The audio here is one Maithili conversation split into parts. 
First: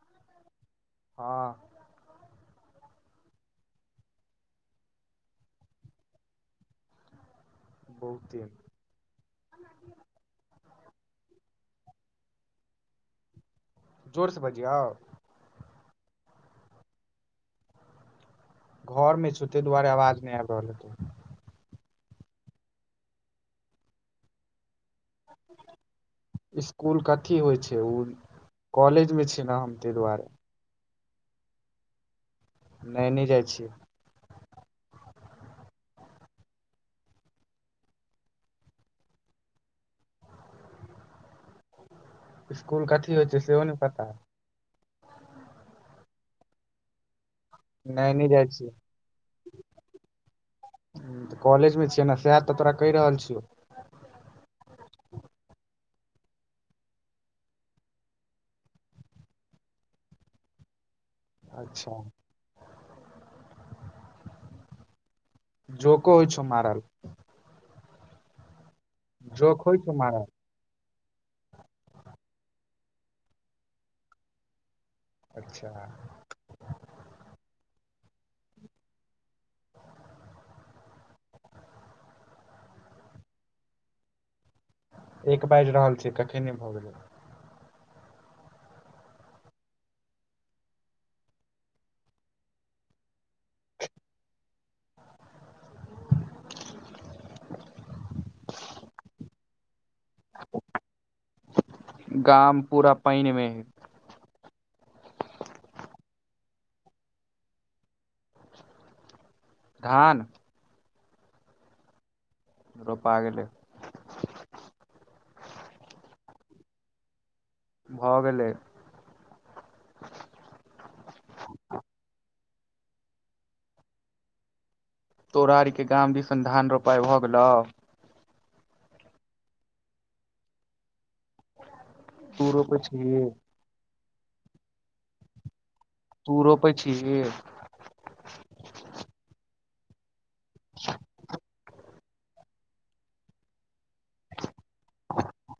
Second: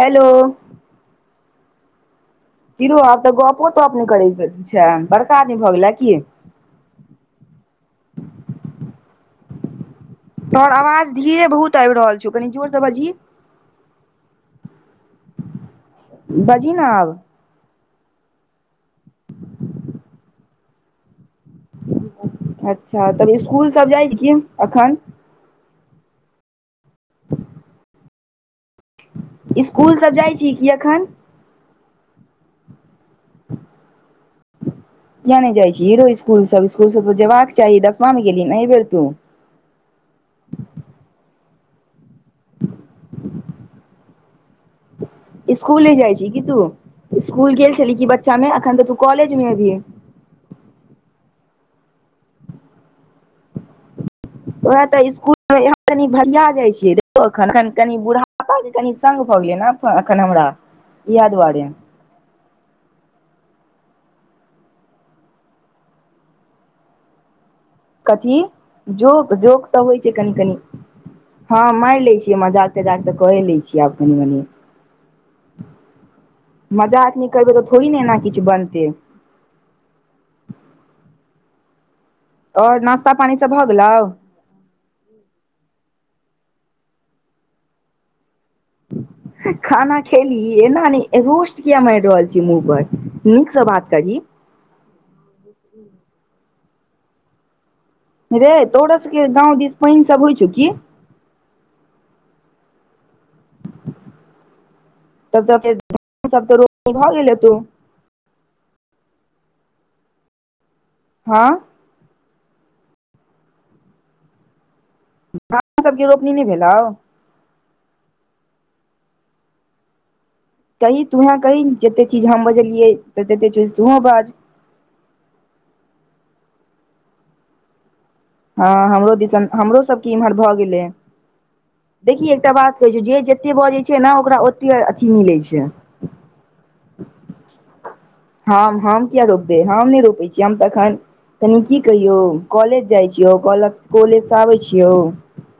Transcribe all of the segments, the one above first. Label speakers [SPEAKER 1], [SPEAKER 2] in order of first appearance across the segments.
[SPEAKER 1] हेलो
[SPEAKER 2] हँ
[SPEAKER 1] कीरऽ आब तऽ गपो तप ने करै छै बड़का आदमी भऽ गेलै की
[SPEAKER 2] बहुते
[SPEAKER 1] तोहर आवाज धीरे बहुत आबि रहल छौ कनी जोर से बझही
[SPEAKER 2] जोरसँ बजिओ
[SPEAKER 1] बजी ने आब
[SPEAKER 2] घर मे छऽ ते दुआरे आवाज नहि आबि रहल हेतो
[SPEAKER 1] अच्छा तब स्कुल सब जाइ छी की अखन
[SPEAKER 2] इसकुल कथी होइ छै उ कॉलेज मे छी ने हम ताहि
[SPEAKER 1] स्कूल सब
[SPEAKER 2] दुआरे
[SPEAKER 1] जाइ छी की एखन
[SPEAKER 2] नहि नहि जाइ छियै
[SPEAKER 1] किया नय जाइ छी रो इसकुल सब स्कुल सब त जयबाक चाही दसमा मे गेलीन एहि बेेर तू
[SPEAKER 2] स्कूल कथी होइ छै सेहो नय पता
[SPEAKER 1] स्कूल ह जाइ छी की तू स्कूल गेल छली की
[SPEAKER 2] नहि नहि
[SPEAKER 1] बच्चा
[SPEAKER 2] जाइ
[SPEAKER 1] में
[SPEAKER 2] छियै
[SPEAKER 1] अखन त तू कॉलेज में एभ
[SPEAKER 2] कॉलेज मे छियै ने सेह‌ त तोरा कहि रहल छियौ
[SPEAKER 1] वह त स्कुल कनि हम कनि भसिया जाइ छियै एखन कनि कनि बूढ़ापा सग पल न अखन हमरा इएह दुआरे
[SPEAKER 2] अच्छा
[SPEAKER 1] [unintelligible]
[SPEAKER 2] जोको होइ छ मारल
[SPEAKER 1] कथी जोक जोक सब‌ होइ छै कनि कनि हँ मारि लै छियै मजाक तजाक तऽ कए लै छियै आब कनि मनि
[SPEAKER 2] अच्छा
[SPEAKER 1] मजाक नय‌ करबै त थोड़ी ने एना किछु बनतै
[SPEAKER 2] आ [unintelligible]
[SPEAKER 1] आओर नास्ता पानी सब भ गेलो
[SPEAKER 2] एक बाजि रहल छै कखन नय भ गेलै
[SPEAKER 1] खाना खेलही एना नय रोस्ट किया मारि रहल छी मुँह पर नीकसँ बात करी
[SPEAKER 2] [inaudible]
[SPEAKER 1] रे तोरो सबके गाँव दिस पानि सब होइ छौ की
[SPEAKER 2] गाम पूरा पानिमय है
[SPEAKER 1] तब तऽ रोपनी भ गेल हतौ
[SPEAKER 2] धान
[SPEAKER 1] हँ
[SPEAKER 2] रोपा गेलै
[SPEAKER 1] [inaudible] सबके रोपनी नहि भेलऔ
[SPEAKER 2] भ गेलै
[SPEAKER 1] कही तुहें कही जते चीज हम बजलियै त तते चीज तुंहो बाज
[SPEAKER 2] तोरा आर के गाम दिसधान रोपाइ भऽ गेलौ
[SPEAKER 1] हँ हमरो दिसन हमरो सभके इम्हर भ गेलै देखि
[SPEAKER 2] तू
[SPEAKER 1] एकटा बात
[SPEAKER 2] रोपै
[SPEAKER 1] कहै छै
[SPEAKER 2] छीही
[SPEAKER 1] जे जते बजै छै ने ओकरा ओते अथी मिलै छै
[SPEAKER 2] तू रोपै छीही
[SPEAKER 1] हम हम किया रोपबे हम नहि रोपे छीय हम त एखन तनी की कहियो कॉलेज जाय छी [unintelligible] कॉलेज से आबे छियौ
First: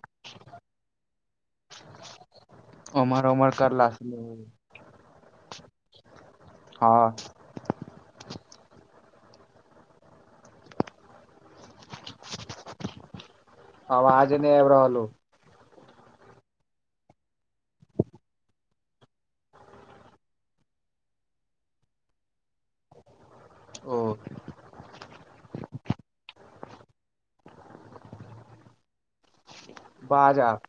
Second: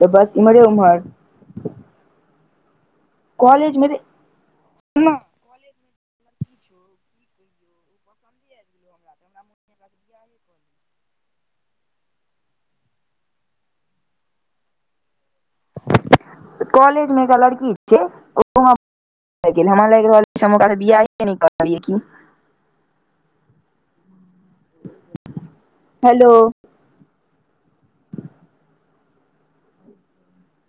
[SPEAKER 1] त बस इमहरे उम्हर
[SPEAKER 2] उमर उमर
[SPEAKER 1] कॉलेज मे
[SPEAKER 2] करला स हँ आवाज नहि आबि रहलो
[SPEAKER 1] कॉलेज मे एकटा‌ लड़की छै ओ [unintelligible] हमरा लागि रहल छै हम ओकरा बियाहे नहि कर [unintelligible] कि
[SPEAKER 2] ओ
[SPEAKER 1] हेलो
[SPEAKER 2] बाज आब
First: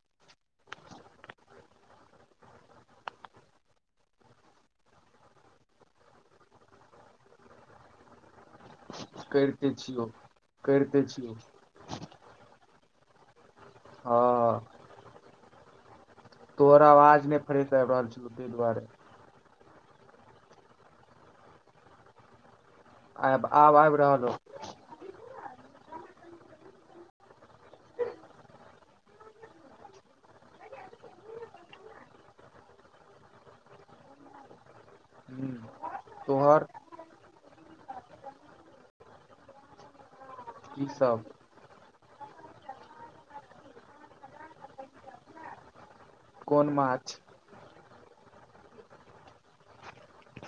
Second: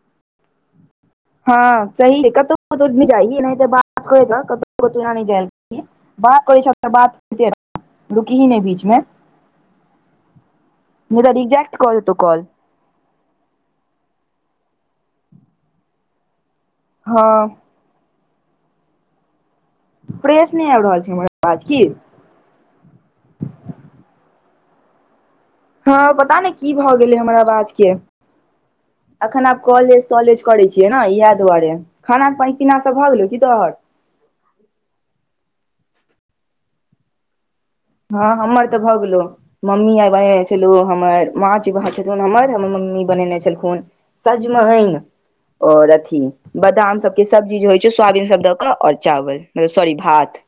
[SPEAKER 1] हँ सही कतौ कतौ नय जाही एनैते बात करैत रह कतौ कतौ एना नय‌ बात करै छी त बात [unintelligible] रुकी ही ने बीच मे
[SPEAKER 2] करिते छियौ करिते
[SPEAKER 1] नय त
[SPEAKER 2] छियौ
[SPEAKER 1] रिजेकट क देतौ कॉल
[SPEAKER 2] हँ तोहर अवाज
[SPEAKER 1] हँ
[SPEAKER 2] नहि फरेस आबि रहल छै तै दुआरे
[SPEAKER 1] फ्रेश नहि आबि रहल छै हमर अवाज की
[SPEAKER 2] आ आब आबि रहल हौ
[SPEAKER 1] हँ पता नहि की भ गेलै हमर आवाज के अखन आब कॉलेज तॉलेज करै छियै ने इएह दुआरे खाना सब भऽ गेलौ की तोहर
[SPEAKER 2] हम्म [unintelligible] तोहर
[SPEAKER 1] हँ हमर तऽ भऽ गेलो मम्मी आए बनेने छलो
[SPEAKER 2] की सब
[SPEAKER 1] हमर माछ भात [unintelligible] हम्मर मम्मी बनेने छलखून सजमैन और
[SPEAKER 2] कोन
[SPEAKER 1] बादाम
[SPEAKER 2] माछ
[SPEAKER 1] सब के सब्जी जे होइ छै सोयबीन सब द क और चावलतल सॉरी भात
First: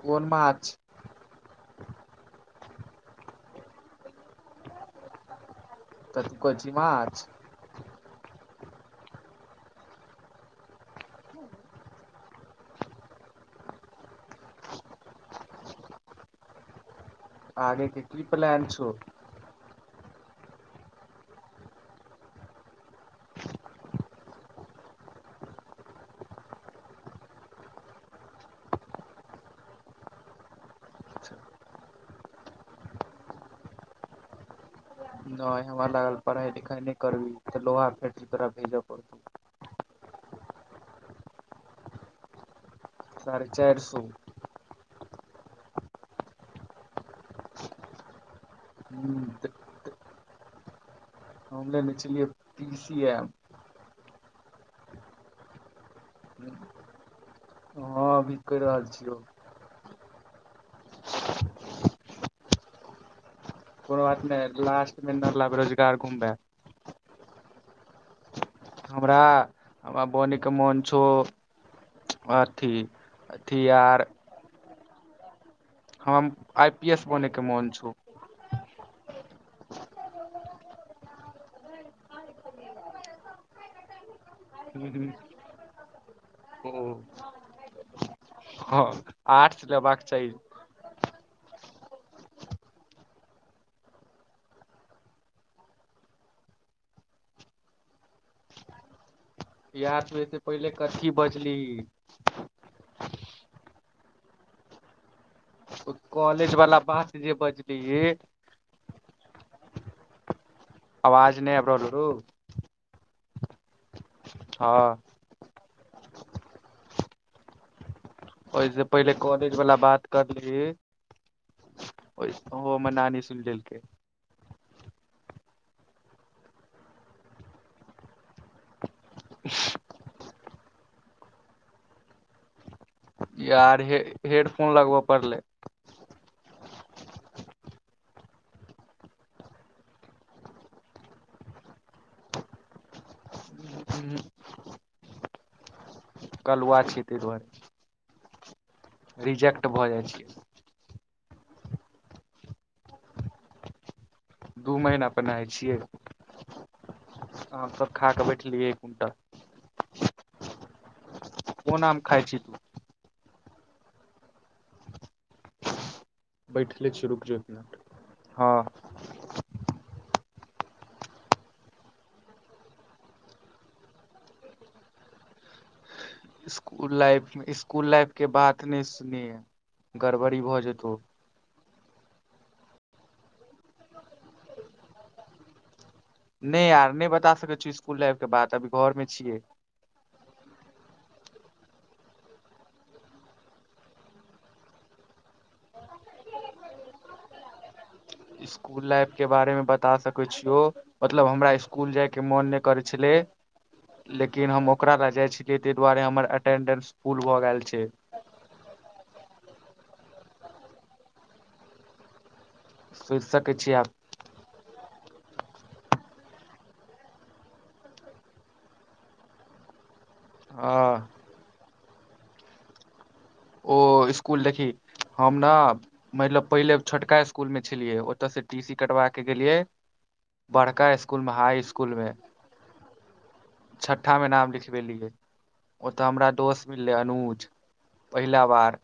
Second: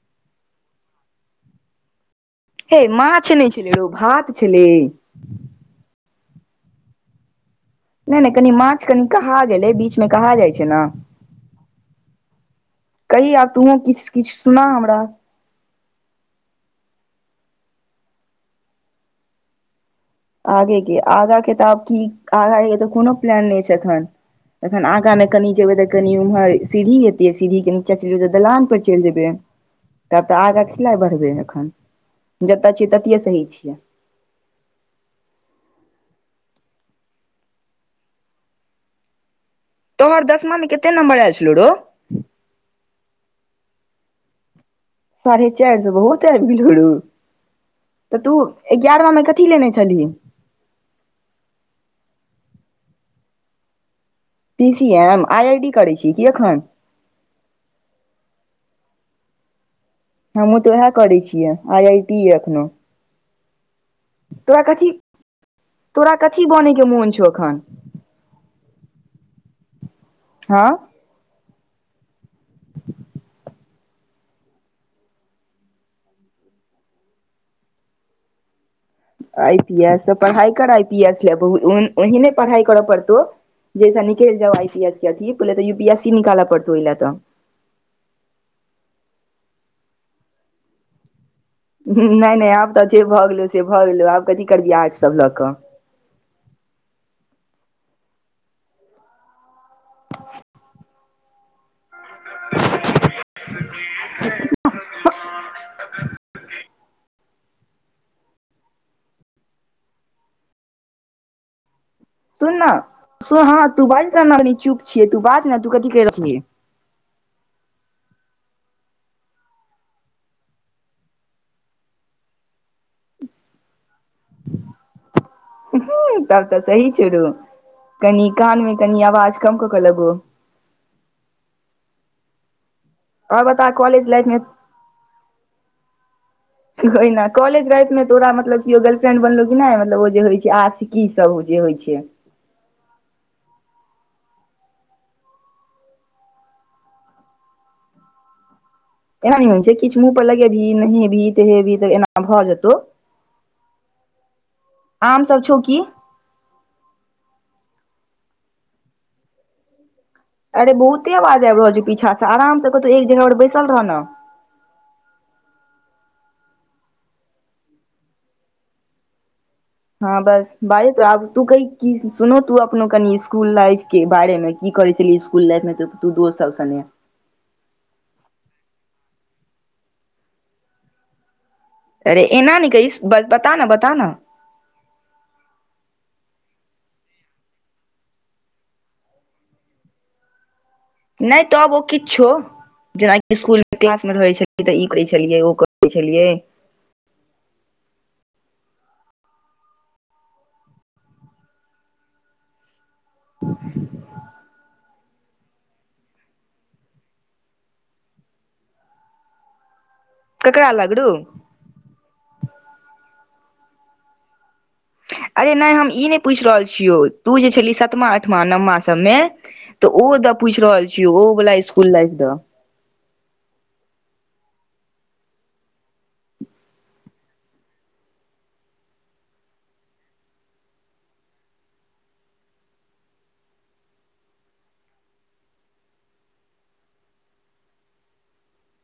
[SPEAKER 2] कोन माछ
[SPEAKER 1] हे मछ नहि छलै हो भात छलै
[SPEAKER 2] त कोछि माछ
[SPEAKER 1] नहि नहि कनी माछ कनि कहा गेलै बीच मे कहा जाइ छै ना कहि आब तूहोँ किछ किछ सुना हमरा
[SPEAKER 2] आगे के की प्लान छो
[SPEAKER 1] आगेके आगाँ के तऽ आब की आगाँके तऽ कोनो प्लान नहि छै एखन तखन आगाँ ने कनि जेबै तऽ कनि उम्हर सीढ़ी एतेै सीढ़ी के निचे चल जेबै तऽ दलान पर चैल जेबै तब तऽ
[SPEAKER 2] नहि
[SPEAKER 1] बढ़बै एखन जतऽ छि ततिये सही छियै
[SPEAKER 2] नहि हमरा लागल पढ़ाई लिखाई नहि करबही तऽ लोहा फेक्ट्री तोरा भेजऽ पड़तौ
[SPEAKER 1] तोहर दशमामे कते नम्बर आयल छलौ रौ
[SPEAKER 2] साढ़े चारि सौ
[SPEAKER 1] साढ़े चारि सए बहुत आबि गेलो रु तऽ तू एगारहा में कथी लेने छ छलहि
[SPEAKER 2] हमले ने छलियै PCA
[SPEAKER 1] P C M I I D करै छी कि एखन
[SPEAKER 2] हँ अभी कहि रहल छियौ
[SPEAKER 1] हमहूँ तऽ उएह करै छियै आई आई टी एखनो
[SPEAKER 2] कोनो बात नहि लास्ट मे नलब रोजगार घुमबै
[SPEAKER 1] बनेके मोन छ अखैन
[SPEAKER 2] हमरा हमरा बने के
[SPEAKER 1] हँ
[SPEAKER 2] मोन छौ अथी अथी आर हम आई पी एस बनेैके मोन छौ
[SPEAKER 1] आई पी एस तऽ पढ़ाइ कर आई पी एस ले ओहने पढ़ाइ करऽ पड़तौ जैस नल जाउ आई सी एस कथील तऽ यू पी एस सी निकालऽ पड़तौ ओहि
[SPEAKER 2] ओ
[SPEAKER 1] ल त
[SPEAKER 2] हँ आर्ट्स लेबाक चाहि
[SPEAKER 1] नहि नहि आब तऽ जे भऽ गेलै से भऽ गेलै आब कथी करबि आर्टसभ लऽ कऽ
[SPEAKER 2] याद पे पहिले कथी बजलहि
[SPEAKER 1] [inaudible] [unintelligible]
[SPEAKER 2] [unintelligible] ओ कॉलेज वाला बात जे बजली आवाज नहि अपर हो
[SPEAKER 1] सुन ने ह तू बाज चुप
[SPEAKER 2] हँ
[SPEAKER 1] छियै तू बाज ने त कथी कर रहल छै
[SPEAKER 2] ओहिसँ पहिले कॉलेजवाला बात करलिह [unintelligible] ओ ओ हमर नानी सुन लेलके
[SPEAKER 1] हू तब तऽ सही छोड़ु कनि कान मे कनि आवाज कम क के लबो आओर बता
[SPEAKER 2] यऽ
[SPEAKER 1] कॉलेज लाइफ मे
[SPEAKER 2] हेडफोन लगाबऽ पड़लै
[SPEAKER 1] [unintelligible] हो ने कॉलेज लाइफ मे तोरा मतलब के गर्ल्रेंड बनल कि नहि मलब ओ जे होइ छै आ की सब जे होइ छै
[SPEAKER 2] कलुआ छियह ते दुआरे
[SPEAKER 1] एना नहि होइ
[SPEAKER 2] रिजेक्ट
[SPEAKER 1] छै
[SPEAKER 2] भऽ जाइ
[SPEAKER 1] किछु मुँह पर
[SPEAKER 2] छियै
[SPEAKER 1] लगेबही नहेबही तेहेबही तऽ एना भऽ जेतौ
[SPEAKER 2] दू महिना पय
[SPEAKER 1] आम सब
[SPEAKER 2] नहाय
[SPEAKER 1] छौ
[SPEAKER 2] छियै
[SPEAKER 1] की
[SPEAKER 2] हम सभ खा कऽ बैसलियै तऽ
[SPEAKER 1] अरे, बहुते आवाज आबि रहल छै।
[SPEAKER 2] कोन आम
[SPEAKER 1] पीछा
[SPEAKER 2] खाइ
[SPEAKER 1] सँ।
[SPEAKER 2] छी तू
[SPEAKER 1] आराम सँ कतहु एक जगह पर बैसल रह ने।
[SPEAKER 2] बैठले छियौ रुकि जो एक मिनट
[SPEAKER 1] हँ, बस बाज। आब तू कह, सुन, तू अपन कनि स्कूल लाइफक बारेमे। की कर छल इकुल लाइफमे त तू दोस
[SPEAKER 2] स्कूल लाइफ स्कूल लाइफक बात नहि सुन गड़बड़ी भऽ जेतौ
[SPEAKER 1] अरे एना न की बताना बता ना
[SPEAKER 2] नहि यार नहि बता सकैत छी स्कूल लाइफक बात एखन घरमे छी
[SPEAKER 1] नहि तब ओ किछु जेनाकि स्कूलमे क्लास मे रहै छलियै तऽ ई करै छलियै ओ करै छलियै
[SPEAKER 2] स्कूल लाइफ के बारे मे बता सके छियो मतलब हमरा स्कूल जाय के मोन न करैत छलै लेकिन हम ओकरा लऽ जाइ छलै ताहि दुआरे हमर अटेंडेंस फूल भऽ गेल छै।
[SPEAKER 1] ककरा आ लगू
[SPEAKER 2] सोचि सकैत छियै आब
[SPEAKER 1] अरे नहि हम ई नहि पूछि रहल छियौ तू जे छलही सातम आठम नवम सभमे तऽ ओ द पूछि रहल
[SPEAKER 2] हँ
[SPEAKER 1] छीयै ओ वला स्कुल लाइफ दऽ
[SPEAKER 2] स्कूल देखी हम ने मतलब पहिने छोटका स्कूलमे छलियै ओतय सँ टी सी कटवा कऽ गेलियै बड़का स्कूलमे हाई स्कूलमे छठा मे नाम लिखबेलियै ओतऽ हमरा दोस्त मिलले अनुज पहिला बार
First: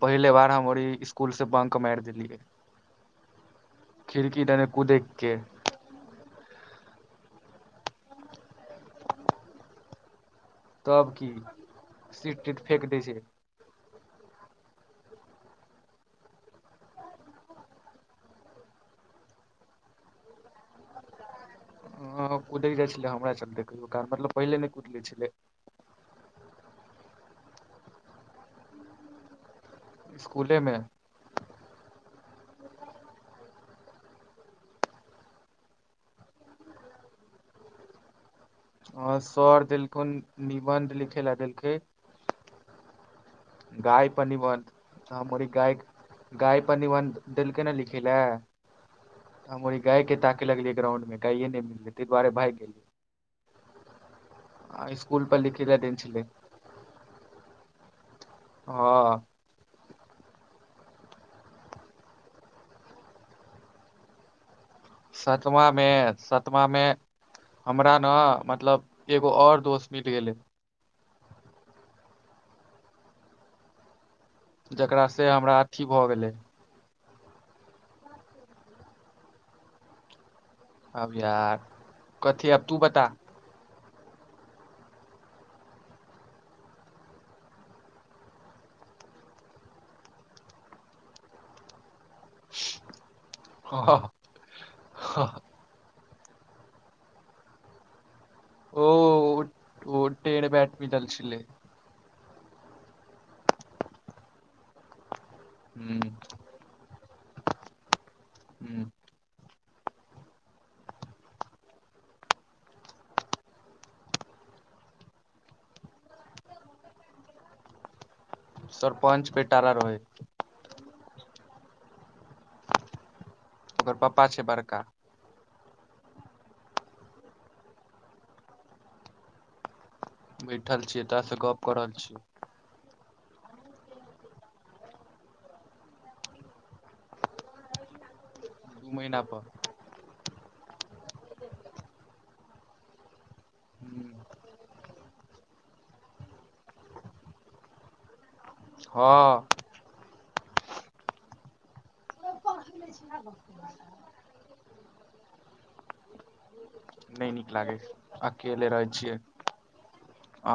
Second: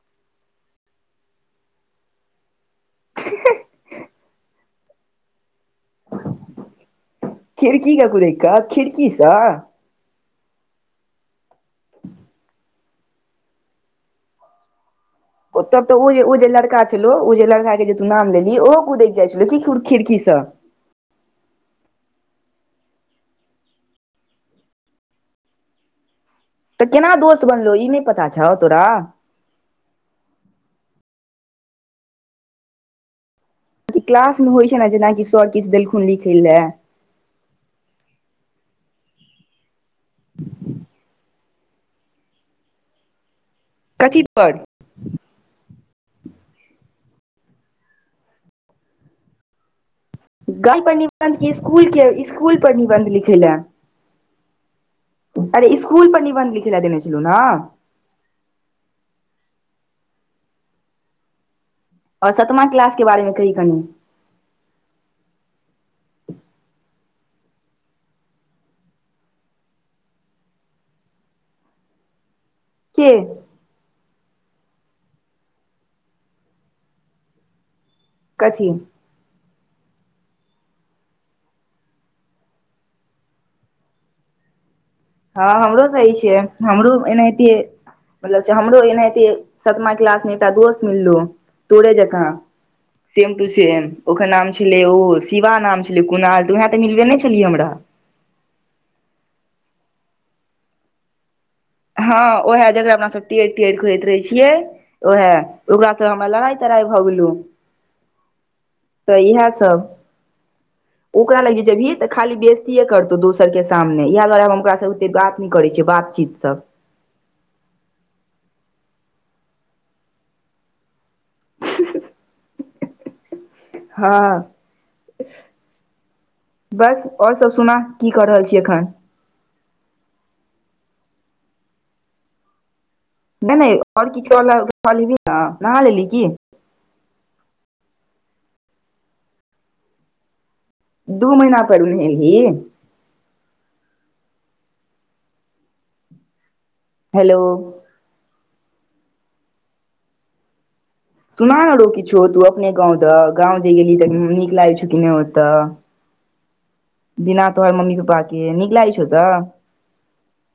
[SPEAKER 2] पहिने बेर हम ओ ई स्कूल सँ बंक मारि देलियै खिड़की देने कुदैके
[SPEAKER 1] खिड़की सँ कदै क खिड़की छ
[SPEAKER 2] तऽ की सीट-वीट फेक देत छै।
[SPEAKER 1] ओतऽ तऽ ओ जे लड़का छल, ओ जे लड़का के जे तू नाम लेलियै, ओहो कुदैत जाइ छल की खिड़की सँ?
[SPEAKER 2] ह कुदै जाइ छलै हमरा चले कहियो कार मतलब पहिले नहि कुद ले छलै
[SPEAKER 1] तऽ केना दोस्त बनलहुँ ई नहि पता छौ तोरा
[SPEAKER 2] स्कूलेमे
[SPEAKER 1] क्लासमे होइत छै। ने जेना कि सर किछु देलखिन लिखै ले
[SPEAKER 2] अ सर देलखुन निबन्ध लिखे लए देलखै गाय पर निबन्ध गाय गाय पर निबन्ध देलकै ने लिखै लए तऽ हम ओ गायके ताकऽ लगलियै
[SPEAKER 1] गाय पर
[SPEAKER 2] ग्राउंडमे
[SPEAKER 1] निबंध
[SPEAKER 2] गाय
[SPEAKER 1] कि
[SPEAKER 2] नहि
[SPEAKER 1] स्कूल
[SPEAKER 2] भेटलै ताहि
[SPEAKER 1] के
[SPEAKER 2] दुआरे भागि
[SPEAKER 1] स्कूल पर निबंध लिखै लए
[SPEAKER 2] गेलियै आ स्कूल पर लिखै
[SPEAKER 1] अरे
[SPEAKER 2] ला देने
[SPEAKER 1] स्कूल पर
[SPEAKER 2] छलै
[SPEAKER 1] निबन्ध लिख लए देने छलहुँ ने
[SPEAKER 2] हँ
[SPEAKER 1] आओर सातम क्लासक बारेमे कही कनी
[SPEAKER 2] सातममे सातममे हमरा ने मतलब एगो और दोस्त मिल गेलै
[SPEAKER 1] के
[SPEAKER 2] जकरा सँ हमरा अथी भऽ गेलै
[SPEAKER 1] कथी
[SPEAKER 2] आब यार किछु आब तू बता
[SPEAKER 1] हँ हमरो सही छियै हमरो एनाहिते मतलब हमरो एनाहिते सतमा क्लास मे एकटा दोस्त मिललो तोरे जकाँ सेम टू सेम ओकर नाम छलै ओ शिवा नाम कोना आयल तऽ उएह तऽ भेटबे नहि छलियै हमरा
[SPEAKER 2] ओ ओ टे बैट भी चल छलै
[SPEAKER 1] हँ ओएहे जेकरा हमरा सब टेर टेर कहैत रहे छियै ओएहे ओकरा सब ह ला तरा भऽ गेलहुँ
[SPEAKER 2] ह
[SPEAKER 1] तऽ ई सभ ओकरा लगि जेबही तऽ खाली बेजतिए करतौ दोसर के सामने इएह दुआरे हम ओकरा स ओते बात नहि करै छियै बात चीज सब
[SPEAKER 2] सरपंच पेटारा रहै
[SPEAKER 1] [unintelligible]
[SPEAKER 2] ओकर पापा छै
[SPEAKER 1] हँ
[SPEAKER 2] बड़का
[SPEAKER 1] बस ओर सब सुना की क रहल छी एखन
[SPEAKER 2] बैठल छीयै तोरा स गप क रहल छीयॏ
[SPEAKER 1] नहि नहि आओर [unintelligible] नहा लेलिय की
[SPEAKER 2] दू महिना पर
[SPEAKER 1] दू महिना पैर नहेलिही
[SPEAKER 2] ह [inaudible]
[SPEAKER 1] हेलो
[SPEAKER 2] हँ
[SPEAKER 1] सुना न रऊ किछ तू अपने गाँव तऽ गाँंव जे गेली त नीक लागै छौ कि नहि ओते
[SPEAKER 2] नहि
[SPEAKER 1] बिना
[SPEAKER 2] नीक
[SPEAKER 1] तोहर
[SPEAKER 2] लागै
[SPEAKER 1] मम्मी पप्पा के निकलागे छौ ओतअ
[SPEAKER 2] आ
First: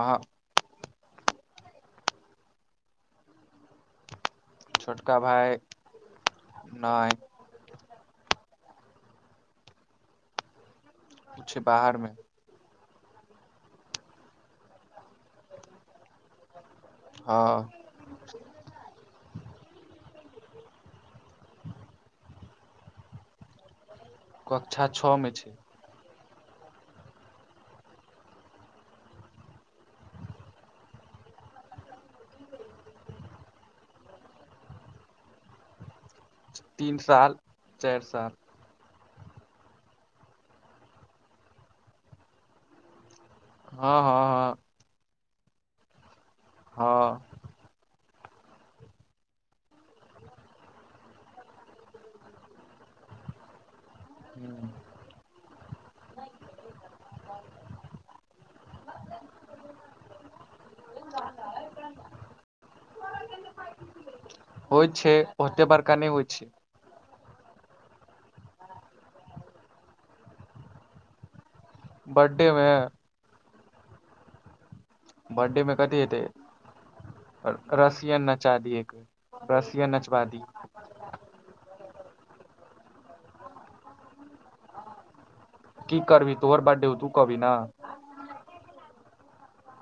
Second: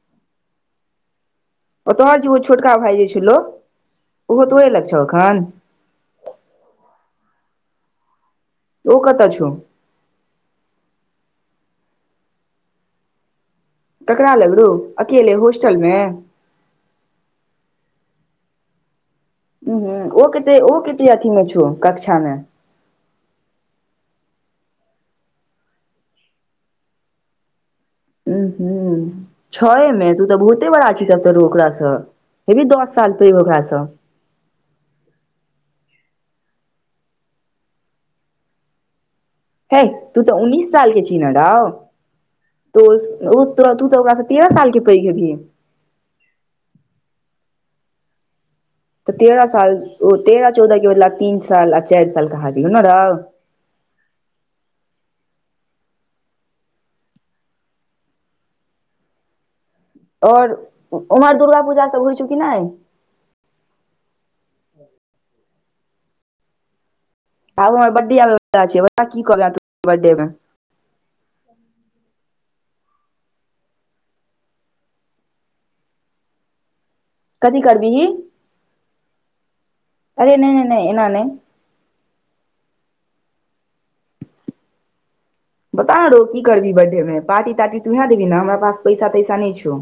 [SPEAKER 1] ओ तोहर जे ओ छोटका भाई जे छेलो
[SPEAKER 2] छोटका भाय नहि
[SPEAKER 1] ओ कतऽ छौ
[SPEAKER 2] ओ छै। बाहरमे
[SPEAKER 1] ककरा लग राऊ अकेले होस्टल मे
[SPEAKER 2] हां [inaudible]
[SPEAKER 1] ओ ह ओ कते ओ कते अथी मे छौ कक्षा मे
[SPEAKER 2] कक्षा छ मे छै
[SPEAKER 1] हू हू छएमे तू तऽ बहुते बड़ा छि तऽ ओकरासँ हेबी दस साल पैघ ओकरा स
[SPEAKER 2] तीन साल चैर साल
[SPEAKER 1] हे तू तऽ उन्ननीस साल के छी ने रौ [unintelligible] त तू
[SPEAKER 2] हँ
[SPEAKER 1] तऽ ओकरा स तेरह
[SPEAKER 2] हँ
[SPEAKER 1] साल के पैघ हेबही
[SPEAKER 2] हँ
[SPEAKER 1] तऽ तेरह साल ओ तेरह-चौदहक बदला तीन साल आ चारि साल कहा गेलो न रो
[SPEAKER 2] [unintelligible]
[SPEAKER 1] और उम्हर दुर्गा पूजा सब होइ छौ कि नहि
[SPEAKER 2] होइ छै ओते बरका नए होइ छै
[SPEAKER 1] आब हमर बर्डे आबअ बला छै बता कि [unintelligible]
[SPEAKER 2] बर्डे मे बर्डे मे कथि हेते
[SPEAKER 1] कथी करबिही
[SPEAKER 2] रसियन नचा दी एक रसियन नचवा दी
[SPEAKER 1] नए एना नय बता रौ की
[SPEAKER 2] तोहर
[SPEAKER 1] करबही
[SPEAKER 2] बर्थडे हौ
[SPEAKER 1] बर्डे
[SPEAKER 2] तू
[SPEAKER 1] मे
[SPEAKER 2] कहबी
[SPEAKER 1] पार्टी
[SPEAKER 2] न
[SPEAKER 1] तार्टी तू उह देबही ने हमरा पास पैसा तैसा नहि छौ